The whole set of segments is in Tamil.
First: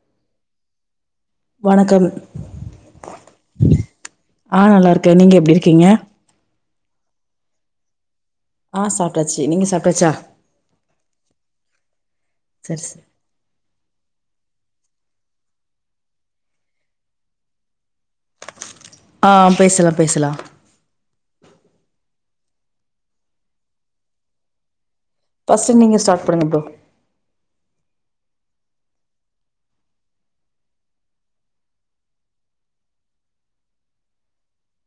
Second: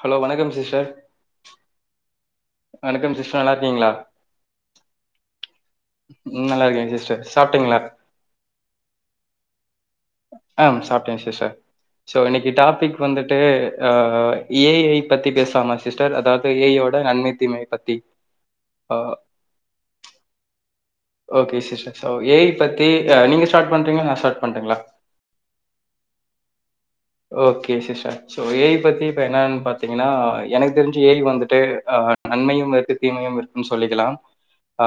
ஹலோ வணக்கம் சிஸ்டர் வணக்கம் வணக்கம் சிஸ்டர் நல்லா இருக்கீங்களா ஆ நல்லார்க்க நீங்க எப்டி இருக்கீங்க [unintelligible] சாப்ட்டீங்ளா ஆ சாப்ட்டாச்சு நீங்க சாப் அம் சாப்டேன் சிஸர் சோ இன்னக்கி சரி சரி டாப்பிக் வந்துட்டு அ ஏ ஐ பத்தி பேசலாமா சிஸ்டர் அதாவது ஏ ஐயோட நன்மை தீமை பத்தி ஆ பேசுலா பேசுலா ஓகே சிஷ் [unintelligible] ஒ ஏஇ பத்தி நீங்க ஸ்டாட் பண்றீங்ளா நா ஷாட் பண்டுங்ளா ஃபஸ்டு நீங்க ஸ்டாட் பண்னுங்க ப்ரோ ஓகே சிஷ சோ ஏஇ பத்தி இப்ப என்னான் பாத்தீங்னா எனக் தெரிஞ் ஏஇ வந்துட்டு அ நன்மையும் இருக்கு தீமையும் இருக்குன் சொல்லிக்லா அ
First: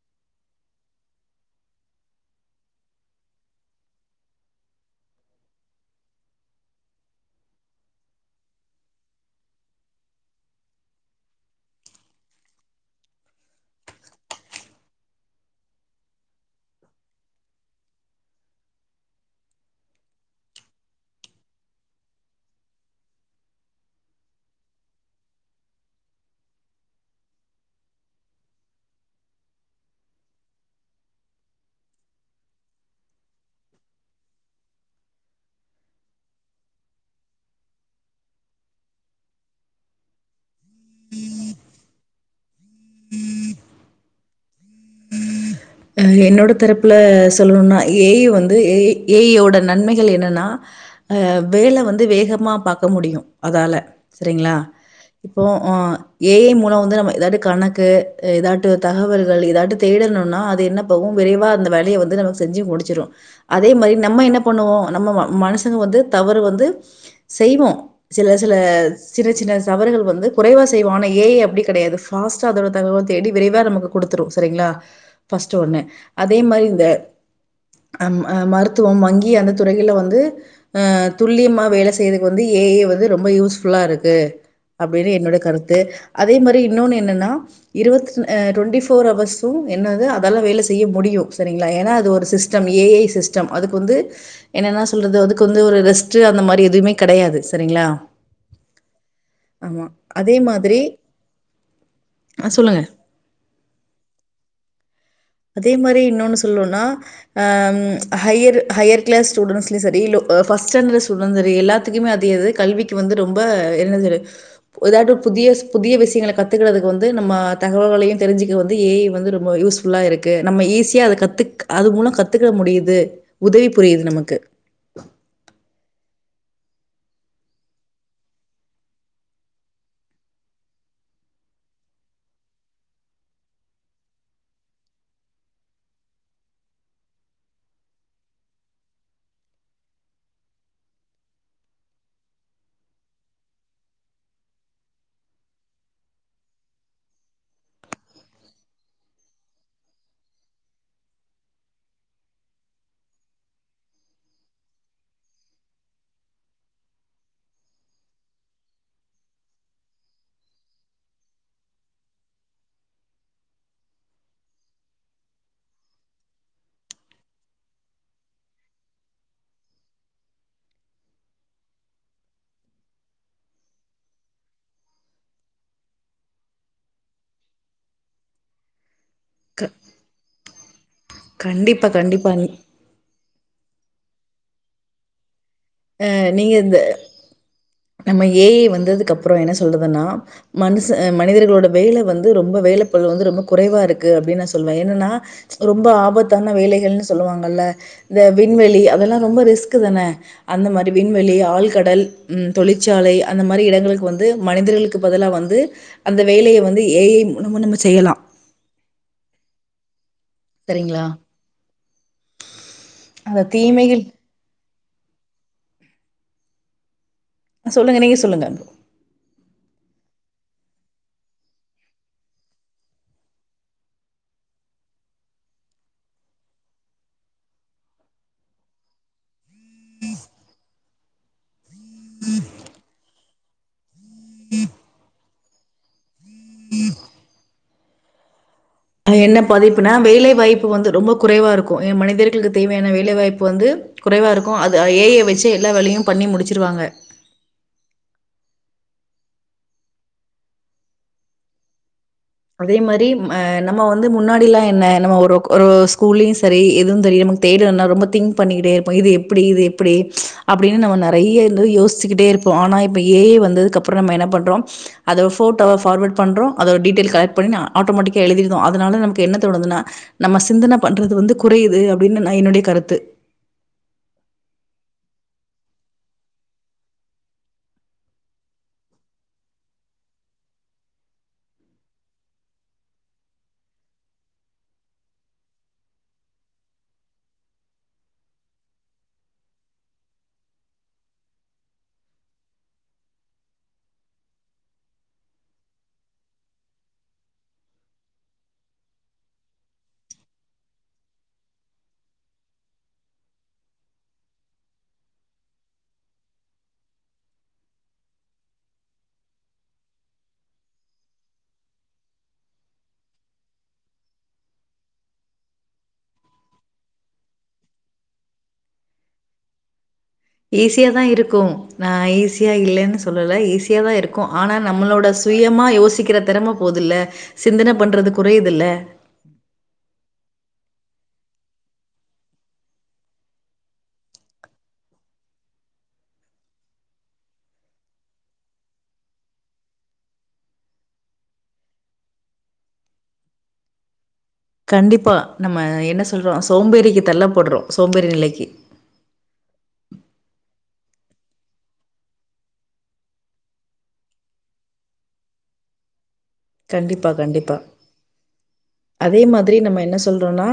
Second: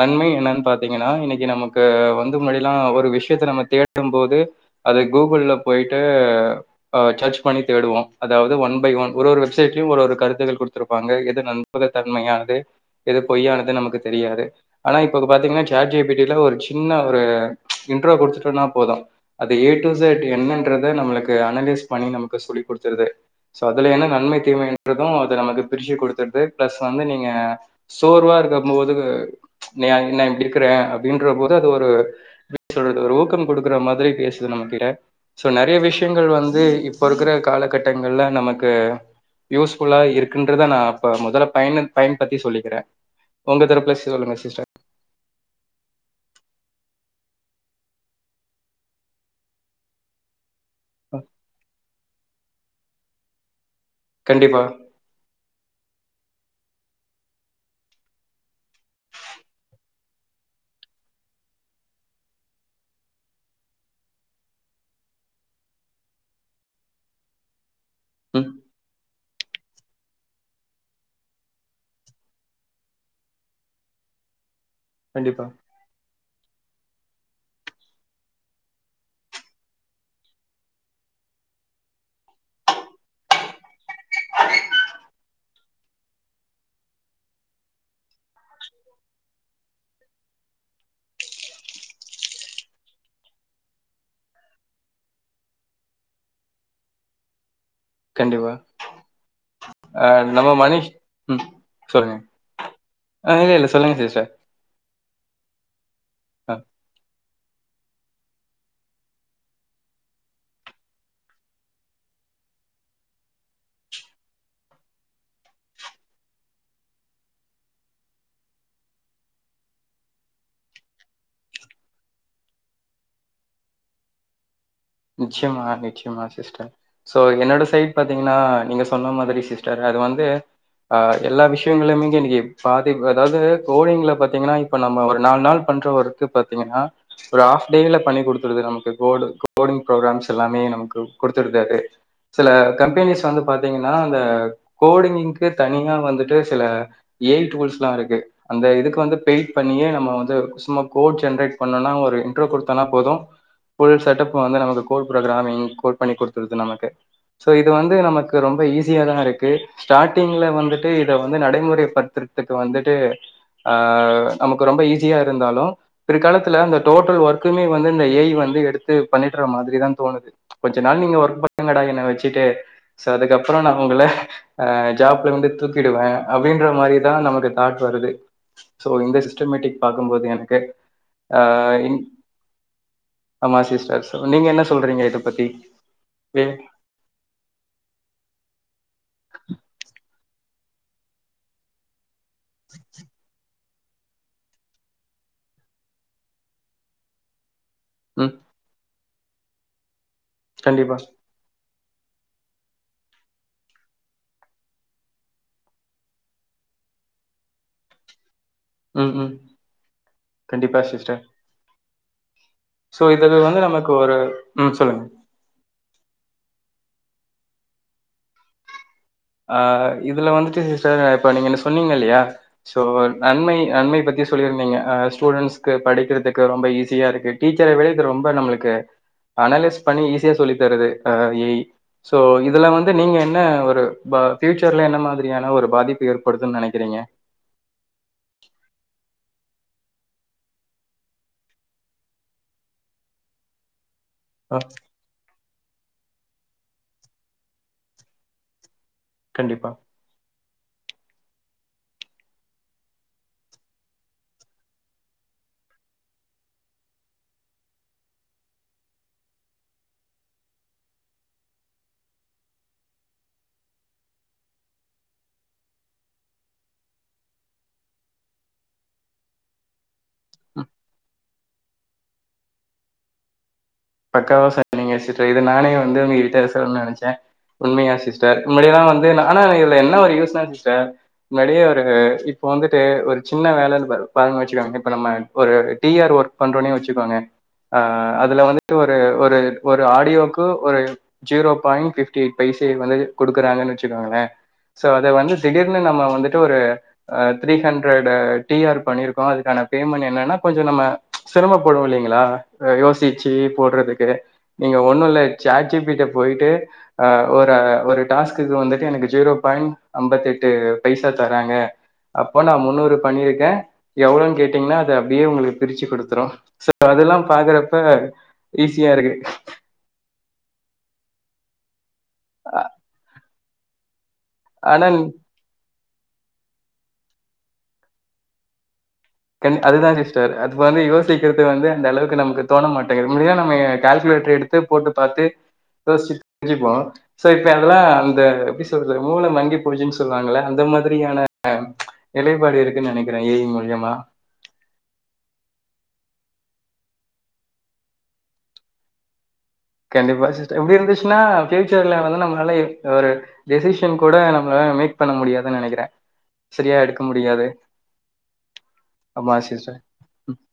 நன்மையு என்னன் பாத்தீங்கனா இன்னக்கி நமக்கு வந்து முன்னடிலா ஒரு விஷ்யத்த நம்ம தேடும் போது அது கூகுள்ள போயிட்டு சர்ச் பண்ணி தேடுவோ அதாவது ஒன் பை ஒன் ஒரு ஒரு வெப்சைட்யு ஒரு ஒரு கருத்துகள் குடுத்துருப்பாங்க எது நம்பகதன்மயானது எது பொய்யானது நமக்கு தெரியாது ஆனாகு இப்ப பாத்தீங்னா சாட் ஜிபிட்டி ல ஒரு சின்ன ஒரு இன்ட்றோ குடுத்துட்டொனா போது அது ஏ டூ ஸேட் என்னன்றது து நம்ளுக்கு அனலிஸ் பண்ணி நமக்கு சொல்லி் குடுத்துற்து சோ அதுல என்ன நன்மை தீமைன்றது அது நமக்கு பிர்ச்சு குடுத்துட்து ப்ளஸ் வந்து நீங்க சோர்வா இருக்கமோது நீ அங் ந இப்டிர்க்குற அப்டின்ற போது அது ஒரு [inaudible] ஊக்கம் குடுக்குற மாதுரி பேசுது நம கிட ஸோ நறைய விஷயங்கள் வந்து இப்போ இருக்கிற காலகட்டங்கல்ல நமக்கு யூஸ்ஃபுல்ல இருக்குன்றத நா அப்போ மொதல்ல பயன பயன்பத்தி சொல்லிக்கிறே ஒங்கள் தரப்ல சொல்லுங்க சிஸ்டர் என்னோட தெரப்ல சொல்லுணுன்னா ஏஇ வந்து ஏய் ஏய்யோட நன்மைகள் என்னென்னா அ வேல வந்து வேகமாப் பாக்க முடியு அதால சரிங்ளா கண்டிப்பா போ ஆ ஏஐ மூலோம் வந்து நம்ம ஏதாடு கணக்கு எதாட்டு தகவல்கள் இதாட்டு தேடணுன்னா அது என்னப் [unintelligible] விரைவா அந்த வெலய வந்து நமக் செஞ்சி முடிச்சிரு அதே மரி நம்ம என்ன பண்ணுவோ நம்ம ம மனுசங்க வந்து தவறு வந்து செய்வோ சில ம் சில சின்ன சின்ன சவறுகள் வந்து குறைவா செய்வோ ஆன ஏஐ அப்டி கடயாது ஃபாஸ்ட்டா அதோட தகவ தேடி விரைவா நமக்கு குடுத்துடு சரிங்ளா கண்டிப்பா அதே மாரி இந்தஅம் மருத்துவம் வங்கி அந்த துறைகள்ள வந்து அ துல்லியமா வேல செய்றதுக் வந்து ஏ ஐ வந்து ரொம்ப யூஸ்புல்லாருக்கு அப்படின்னு என்னோட கருத்து அதே மாரி இன்னொன்னு என்னன்னா இருபத் அ டொண்டி ஃபோர் ஹவர்ஸு என்னது அப் அதால வேல செய்ய முடியு சரிங்ளா ஏன்னா அது ஒரு சிஸ்டம் ஏ ஐ சிஸ்டம் அதுக்கு வந்து என்னென்னா சொல்றது அதுக்கு வந்து ஒரு ரெஸ்ட்டு அந்த மாரி எதுவுமே கெடையாது கண்டிப்பா ஆமா அ அதே நம்ம மாதிரி மணிஷ் ம் சொல்லுக அ, சொல்லுங்க ஆ இல்லஇல்ல சொல்லுங்க [unintelligible] அதே மாரி இன்னொன்னு ஆ சொல்லூனா ஆம் ஹையர் ஹையர் கிளாஸ் ஸ்டூடெண்ட்ஸ்லயு சரி பஸ்ட் ஸ்டாண்டர்ட் ஸ்டூடன்ட் சரி எல்லாத்துக்குமே அதிகது கல்விக்கு வந்து ரொம்ப என்ன ச ஏதாது புதியஸ் புதிய விஷயங்கள கத்துக்கறதுக்கு வந்து நம்ம தகவல்கையு தெரிஞ்சுக்க வந்து எ ஐ வந்து ரொம்ப யூஸ் புல்லா இருக்கு நம்ம ஈஸியா அது கத்து அது மூலோ கத்துக்க முடியுது உதவி புரியுது நமக்கு நிச்யமா நிச்யமா சிஸ்டர் சோ என்னோட சைட் பாத்தீங்னா நீங்க சொன்ன மாதுரி சிஸ்டர் அது வந்து அ எல்லா விஷ்யங்கல்யுமிங்கே இன்னிக்கி பாதிவ் அதாது கோடிங்ல பத்தீங்கனா இப்ப நம்ம ஒரு நால்நாள் பண்ற ஒர்க்கு பத்தீங்கனா ஒரு ஆஃப் டேல பண்ணி குடுத்துடுது நமக்கு கோடு கோடிங் ப்ரோக்ராம்ஸ் எல்லாமே நமக்கு குடுத்துடுது சில கம்பேனிஸ் வந்து பாத்தீங்னா அந்த கோடிங் ங்கு தனியா வந்துட்டு சில ஏய் டூல்ஸ்லாருக்கு அந்த இதுக்கு வந்து பெயிட் பண்ணியே நம்ம வந்து சும்மா கோட் ஜென்ரேட் பண்ணோனா ஒரு இன்ட்ரோ குடுத்தனா போது ஃபுள் செட்டப் நமக்கு கோட் ப்ரோக்ராமிங் கோட் பண்ணி குடுத்துட்து நமக்கு சோ இது வந்து நமக்கு ரொம்ப ஈஸியாதா இருக்கு ஸ்டாட்டிங்ல வந்துட்டு இத வந்து நடைமுறை பட்த்துற்துக்கு வந்துட்டு அ நமக்கு ரொம்ப ஈஸியா இருந்தாலு பிறுகாலத்துல அந்த டோட்டல் ஒர்க்குமே வந்து ஏஇ வந்து எடுத்து பண்ணிட்ற மாதுரி தா தோணுது கொஞ்ச நாள் நீங்க ஒர்க் பண்ணுங்கடா என்ன வச்சிட்டு சோ அதுக்கப்றோ நா ஒங்ள அ ஜாப்லே வந்து தூக்கிடுவ அப்டின்ற மாரிதா நமக்கு தாட் வருது தோ க சிஸ்டமேட்டிக் பாக்கும்போது எனக்கு அ கண்டிப்பா, இன் கண்டிப்பா. அமா சிஸ் நீங்க என்ன சொல்றிங்க இத பத்தி அ ஏ நீங்க இந்த நம்ம ஏ ஐ வந்ததுக்கப்புற என்ன சொல்றதுனா மனுச மனிதர்களோட வேல வந் ரொம்ப வேலை பளு வந்து ரொம்ப குறைவா இருக்கு அப்படின் நா சொல்வ என்னனா ரொம்ப ஆபத்தான வேலைகள்னு சொல்லுவாங்கல்ல இந்த ம் விண்வெளி அதெல்லா ரொம்ப ரிஸ்க்கு தான அந்த மாரி கண்டிப்பா விண்வெளி ஆழ் கடல் ம் தொழிற்சாலை அந்த மாரி இடங்களுக்கு வந்து மனிதர்களுக்கு பதிலா வந்து அந்த வேலைய வந்து ஏ ஐ மூலமா நம்ம செய்யலா ம் ம் கண்டிப்பா சரிங்களா? சிஸ்டர் சோ இது அந்த வந்து நமக்கு தீமைகள் ஒரு ம் சொல்லுங்க சொல்லுங்க நீங்க சொல்லுங்க அ இதுல வந்துட்டு ச இப்ப நீங்கென்ட சொன்னீங்க இல்லையா சோ நன்மை நன்மை பத்தி சொல்லிருந்தீங்க அ ஸ்டூடெண்ஸ்க்கு படிக்கிறதுக்கு ரொம்ப ஈஸியாருக்கு டீச்சர விட இது ரொம்ப நம்ளுக்கு அனலைஸ் பண்ணி ஈஸியா சொல்லி தருது அ அ இ சோ இதுல வந்து நீங்க என்ன ஒரு ப ஃபியூச்சர்ல என்ன மாதிரியான ஒரு பாதிப்பு ஏற்படுதுன் நெனைக்கிறீங்க அ என்ன பாதிப்புனா வேலை வாய்ப்பு வந்து ரொம்ப குறைவா இருக்கோ எ மனிதர்களுக்கு தேவையான வேலை வாய்ப்பு வந்து குறைவா இருக்கோ அ அது ஏ ஐ வெச் எல்லா வேலையு பண்ணி முடிச்சிருவாங்க கண்டிப்பா அதே மாரி அ நம்ம வந்து முன்னாடில்லா என்ன நம்ம ஒரு ஒரு ஸ்கூல்லியு செரி எதுவு தெரியாம நமக் தேட்றனா ரொம்ப திங்க் பண்ணிக்கிட்டே இருப்போ இது எப்பிடி இது எப்பிடி ச்ச் அப்டினு நம்ம நெறைய வந்து யோஸ்சுக்கிட்டே இருப்போ ஆனா இப்ப ஏ ஐ வந்ததுக்கப்புறம் நம்ம என்ன பண்றோ அத ஃபோட்டோவ ஃபார்வேட் பண்றோ அதோட டீட்டெல் கலெக் பண்ணினா ஆட்டோமேட்டிக்கா எழுதிருதோ அதனால நமக்கு என்ன தோணுதுனா நம்ம சிந்தன பண்றது வந்து குறையுது அப்டின் நா என்னுட்ய கருத்து பக்காவா சொன்னீங்க சிஸ்டர் இது நானே வந்து உங்ககிட்ட சொல் நெனச்சே உண்மையா சிஸ்டர் முன்னாடில்லா வந்து ஆனா இதுல என்ன ஒரு யூஸ்னா சிஸ்டர் முன்னாடியே ஒரு இப்போ வந்துட்டு ஒரு சின்ன வேலன் ப பாருங் வெச்சுக்கோங் [unintelligible] இப்ப நம்ம ஒரு டிஆர் ஒர்க் பண்றோனே வச்சுக்கோங்க அ அதுல வந் ட்ரு ஒரு ஒரு ஆடியோக்கு ஒரு ஜீரோ பாய்ண் ஃபிப்டி எய்ட் பைசே வந்துட்டு குடுக்குறாங்கன் வச்சுக்கோங்களே சோ அத வந்து திடீர்னு நம்ம வந்துட்டு ஒரு த்ரீ அ ஹண்ரட் டிஆர் பண்ணிருக்கோ அதுக்கான பேமெண்ட என்னா கொஞ்சோ நம்ம ச்ச் சிரமப்படுவோ இல்லிங்களா யோசி ச்சி போட்றதுக்கு நீங்க ஒண்ணுல சாட் ஜி பீட்ட போய்ட்டு அ ஒரு ஒரு டாஸ்குக்கு வந்துட்டு எனக்கு ஜீரோ பாயிண் அம்பத்தெட்டு பைசா தராங்க அப்போ நா முன்னூறு பண்ணிருக்கே எவ்ளோன் கேட்டீங்ன்னா அது அப்டியே உங்குளுக் பிரிச்சு குடுத்துரோ சோ அதல்லா பாக்குறப்ப ஈஸியா இருக்கு ஈஸியாதா இருக்கு நா ஈஸியா அ- இல்லேன்னு சொல்லல ஈ ஸியா தா இருக் கோ ஆனா நம்மளோட சுயமா யோசி க்கிற திறம போதுல்லே சிந்தன பண்றது குறையுதுல்ல கண்டி அதுதா சிஸ்டர் அது வந்து யோசிக்கிறது வந்து அந்த அளவுக்கு நமக்கு தோண மாட்டேங்குது முன்னாடிலா நம்ம கால்குலேட்டர் எடுத்து போட்டு பாத்து யோசிச்சு [inaudible] சோ இப்ப அதெல்லா அந்த எப்டி சொல்றது மூள மங்கி போச்சுன் சொல்வாங்கள அந்த மாதிரியான ச்ச் நிலைப்பாடு இருக்குன் நெனைக்கிறே ஏ ஐ மூல்யமா கண்டிப்பா நம்ம என்ன சொல்றோ சோம்பேறிக்கு தள்ள பட்றோ சோம்பேறி நிலைக்கு கண்டிப்பா சிஸ்டர் இப்டி இருந்துச்சுன்னா ஃபியூச்சர்ல வந்து நம்ளால எ ஒரு டெசிஷன் கூட நம்ளால மேக் பண்ண முடியாதுன் நெனைக்கிறே சரியா எடுக்க கண்டிப்பா முடியாது கண்டிப்பா அதே ஆமா மாதிரி சிஸ்டர் நம்ம என்ன சொல்றோனா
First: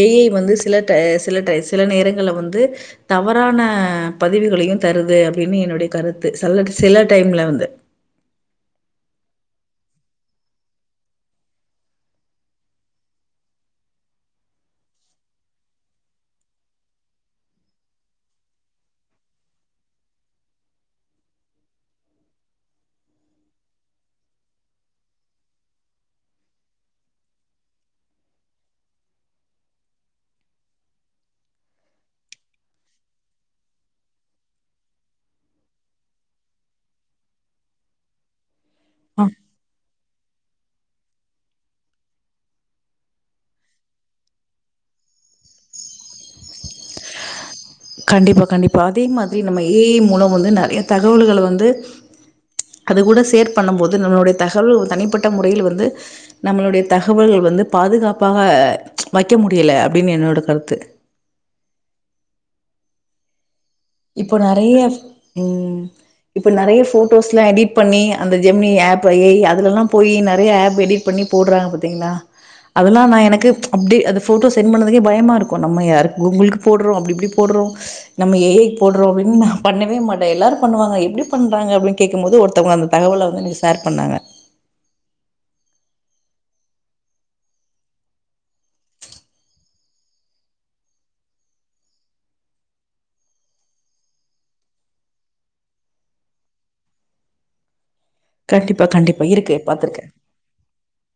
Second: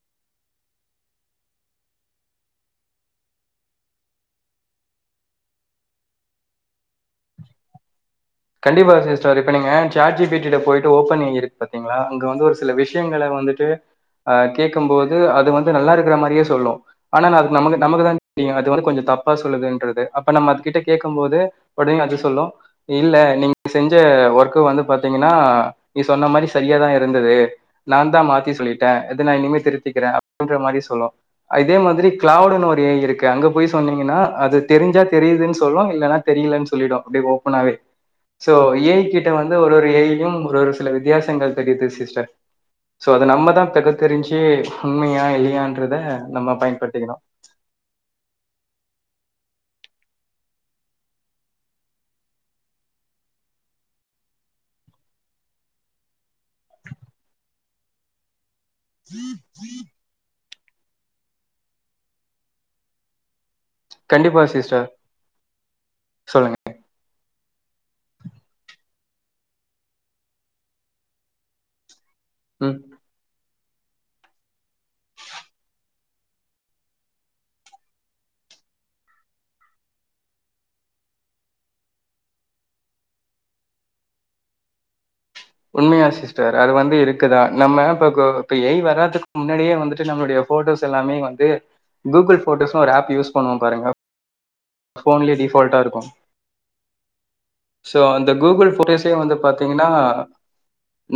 ஏ ஐ வந்து சில டை சில டை சில நேரங்கள்ல வந்து தவறான பதிவுகளையு தருது அப்டினு என்னுடைய கருத்து சல் சில டைம்ல வந்து கண்டிப்பா சிஸ்டர் இப்ப நீங்க சாட் ஜி பிடில போய்ட்டு ஓபன் இருக் பாத்தீங்ளா அங்க வந்து ஒரு சில விஷ்யங்கள வந்துட்டு அ கேக்கும்போது அது வந்து நல்லா இருக்ற மாரியே சொல்லு ஆனா நா அதுக் நமக்கு நமக்குதா ங்க அது வந்து கொஞ்சொ தப்பா சொல்லுதுன்றது அப்ப நம்ம அது கிட்ட கேக்கும் போது ஒடனே அது சொல்லு இல்ல நீங் செஞ்ச ஒர்க்க வந்து பாத்தீங்னா நீ சொன்ன மாரி செரியாதா இருந்தது நான் தா மாத்தி சொல்லிட்டே இது நா இனிமே திருத்திக்றே அப்டின்ற மாரி சொல்ல இதே மாத்ரி க்ளௌடுனு ஒரு ஏ ஐ இருக்கு அங்க போய் சொன்னீங்கன்னா அது தெரிஞ்சா தெரியுதுன் சொல்ல இல்லனா தெரியலன் சொல்லிடு அப்டே ஓப்பனாவே சோ ஏ ஐ ஆ. கிட்ட வந்து ஒரு ஒரு ஏ ஐ டியும் ஒரு ஒரு சில வித்தியாசங்கள் தெரிது சிஸ்டர் சோ அத நம்மதா தகுத்தெரிஞ்சு உண்மையா இல்லயான்றத நம்ப பயன்படுத்திக்னோ கண்டிப்பா கண்டிப்பா அதே மாத்ரி நம்ம ஏ ஐ மூலோ வந்து நெறயா தகவல்கள வந்து ச்ச் அது கூட சேர் பண்ணும் போது நம்ளுடைய தகவல் தனிப்பட்ட முறையில் வந்து நம்ளுடைய தகவல் வந்து பாதுகாப்பாக ச்ச வைக்க முடியல அப்டினு என்னோட கரு த்து இப்போ கண்டிப்பா நெறயா சிஸ்டர் ம் இப்ப சொல்லுங்க நெறயா ஃபோட்டோஸ் இத்லா எடிட் பண்ணி அந்த ஜெம்னி ஆப் ஏ ஐ அதுலலா போயி நெறயா ஆப் எடிட் பண்ணி போட்றாங்க பத்தீங்ளா ம் அதெல்லா நா எனக்கு ச்ச் அப்டே அத ஃபோட்டோ சென்ட் பண்றதுகே பயமாகருக்கோ நம்ம யாருக் கூகுள்க்கு போட்றோ அப்டி இப்டி போட்றோ நம்ம ஏ ஐ போட்றோ அப்டினு நா பண்ணவே மாட்டே எல்லாரு பண்ணுவாங்க எப்டி பண்றாங்க அப்டின் கேக்கும்போது ஒருத்வங்க அந்த தகவல வந்து எனக் சேர் பண்ணாங்க உண்மயா சிஸ்டர் அது வந்து இருக்குதா நம்ம இப்ப கு இப்ப ஏ ஐ வராதுக்கு முன்னாடியே வந்துட்டு நம்ளுடய ஃபோட்டோஸ் எல்லாமே வந்து கூகுள் ஃபோட்டோஸ்னு ஒரு ஆப் யூஸ் பண்ணுவோ பாருங்க ஃபோன்லயே டிஃபால்டா இருக்கு சோ அந்த கூகுள் கண்டிப்பா ஃபோட்டோஸே கண்டிப்பா வந்து இருக்கு பாத்தீங்னா பாத்திருக்கே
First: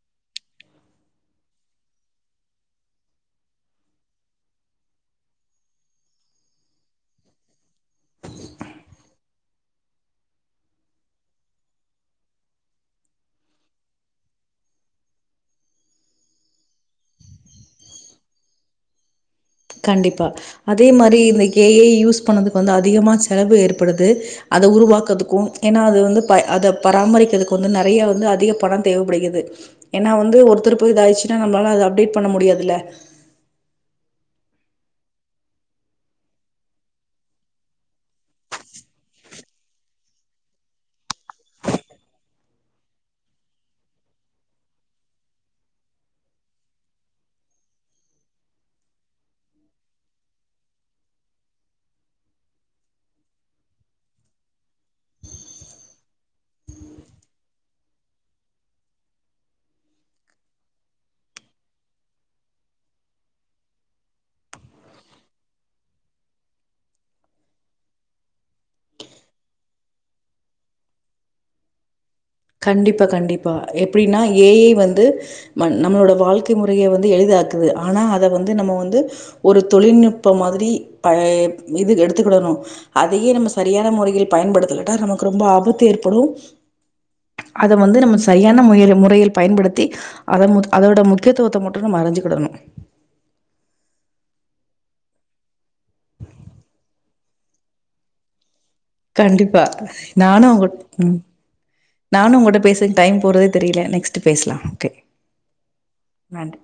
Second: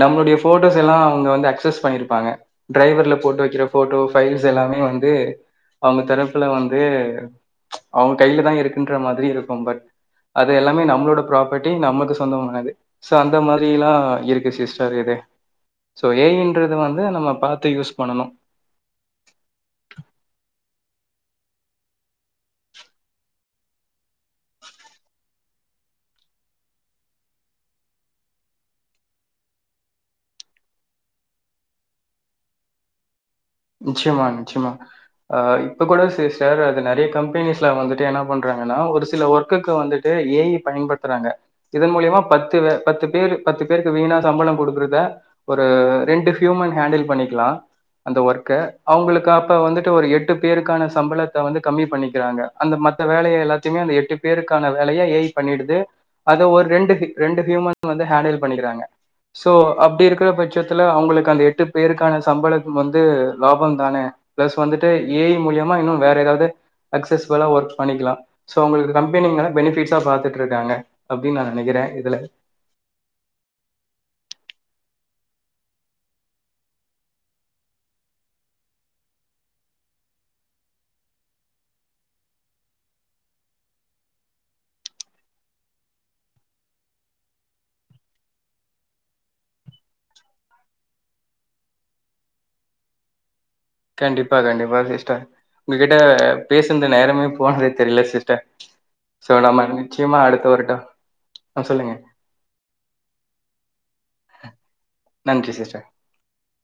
நம்ளுடய ஃபோட்டோஸ் எல்லா அவுங்க வந்து அக்சஸ் பண்ணிருபாங்க டிரைவர்ல போட்டு வைக்ற ஃபோட்டோ ஃபைல்ஸ் எல்லாமே வந்து அவுங்க தரப்ல வந்து அவ் கைலதா இருகுன்ற மாதிரி இருக்கு பட் அது எல்லாமே நம்ளோட ப்ராபர்ட்டி நமக்கு சொந்தமானது சோ அந்த மாரில்லா இருக்கு சிஸ்டர் இது சோ ஏ ஐ ன்றது வந்து நம்ம பாத்து யூஸ் பண்ணணு கண்டிப்பா அதே மாரி இந்த கே ஐ யூஸ் பண்ணதுக்கு வந்து அதிகமா செலவு ஏற்படுது அத உருவாக்றதுகு ஏன்னா அது வந்து பய அத பராமரிக்றதுகு வந்து நெறய வந்து அதிக பணோ தேவபடுகிறது ஏன்னா வந்து ஒருத்தர் போயி இதாயிடுசுனா நம்ளால அத அப்டேட் பண்ண முடியாதுல நிச்சயமா நிச்சயமா ஆ இப்ப கூட சிர் சேர் அது நெறயா கம்பெனிஸ்ல வந்துட்டு என்னா பண்றாங்னா ஒரு சில ஒர்க்குகு வந்துட்டு ஏ ஐ பயன்படுத்றாங்க இதன் மூலியமா பத்து பத்து பேரு பத்து பேருக்கு வீணா சம்பளோ குடுக்றத ஒரு ரெண்டு ஹூமன் ஹேண்டில் பண்ணிக்லா அந்த ஒர்க் க அவுங்ளுக்கு அப்ப வந்துட்டு ஒரு எட்டு பேருகான சம்பளத்த வந்து கம்மி பண்ணிக்கிறாங்க அந்த மத்த வேலய எல்லாதையுமே அந்த எட்டு பேருகான வேலய ஏ ஐ பண்ணிடுது அத ஒரு ரெண்டு ரெண்டு ஹூமன் வந்து ஹேண்டில் பண்ணிக்றாங்க சோ அப்டி இருக்ற பட்சதுல அவுங்ளுக்கு அந்த எட்டு பேருகான சம்பளம் வந்து லாபமந்தானே ப்ளஸ் வந்துட்டு ஏ ஐ மூலியமா இன்னு வேற எதாவது சக்சஸ்புல்லா ஒர்க் பண்ணிக்லா சோ அவுங்ளுக்கு கம்பெனிங்ல பெனிஃபிட்ஸா பாத்துட்ருகாங்க அப்டினு நா நெனக்றே இதல கண்டிப்பா கண்டிப்பா எப்டினா ஏ ஐ வந்து நம் நம்மளோட வாழ்க்கை முறையை வந்து எளிதாக்குது ஆனா அத வந்து நம்மோ வந்து ஒரு தொழில்நுட்ப மாதிரி பய இது எடுத்துகிடணு அதயே நம்ம சரியான முறையில் பயன்படுதலாட்டா நமக்கு ரொம்ப ஆபத்து ஏற்படு அத வந்து நம்ம செரியான முயலில் முறையில் பயன்படுத்தி அத மு அதோட முக்கியத்துவத்த மட்டு நம்ம அறிஞ்சுகிடனு கண்டிப்பா கண்டிப்பா சிஸ்டர் உங்ககிட்ட பேசுந்த நேரமே போனதே தெரியல சிஸ்டர் சோ கண்டிப்பா நம்ம நிச்சயமா நானு அடுத்த உங்க வருட்டம் ம் சொல்லுங்க நானு உங்கட்ட பேசு டைம் போறதே தெரியல நெக்ஸ்ட் பேஸ்லா ஓகே நன்றி சிஸ்டர் நன்றி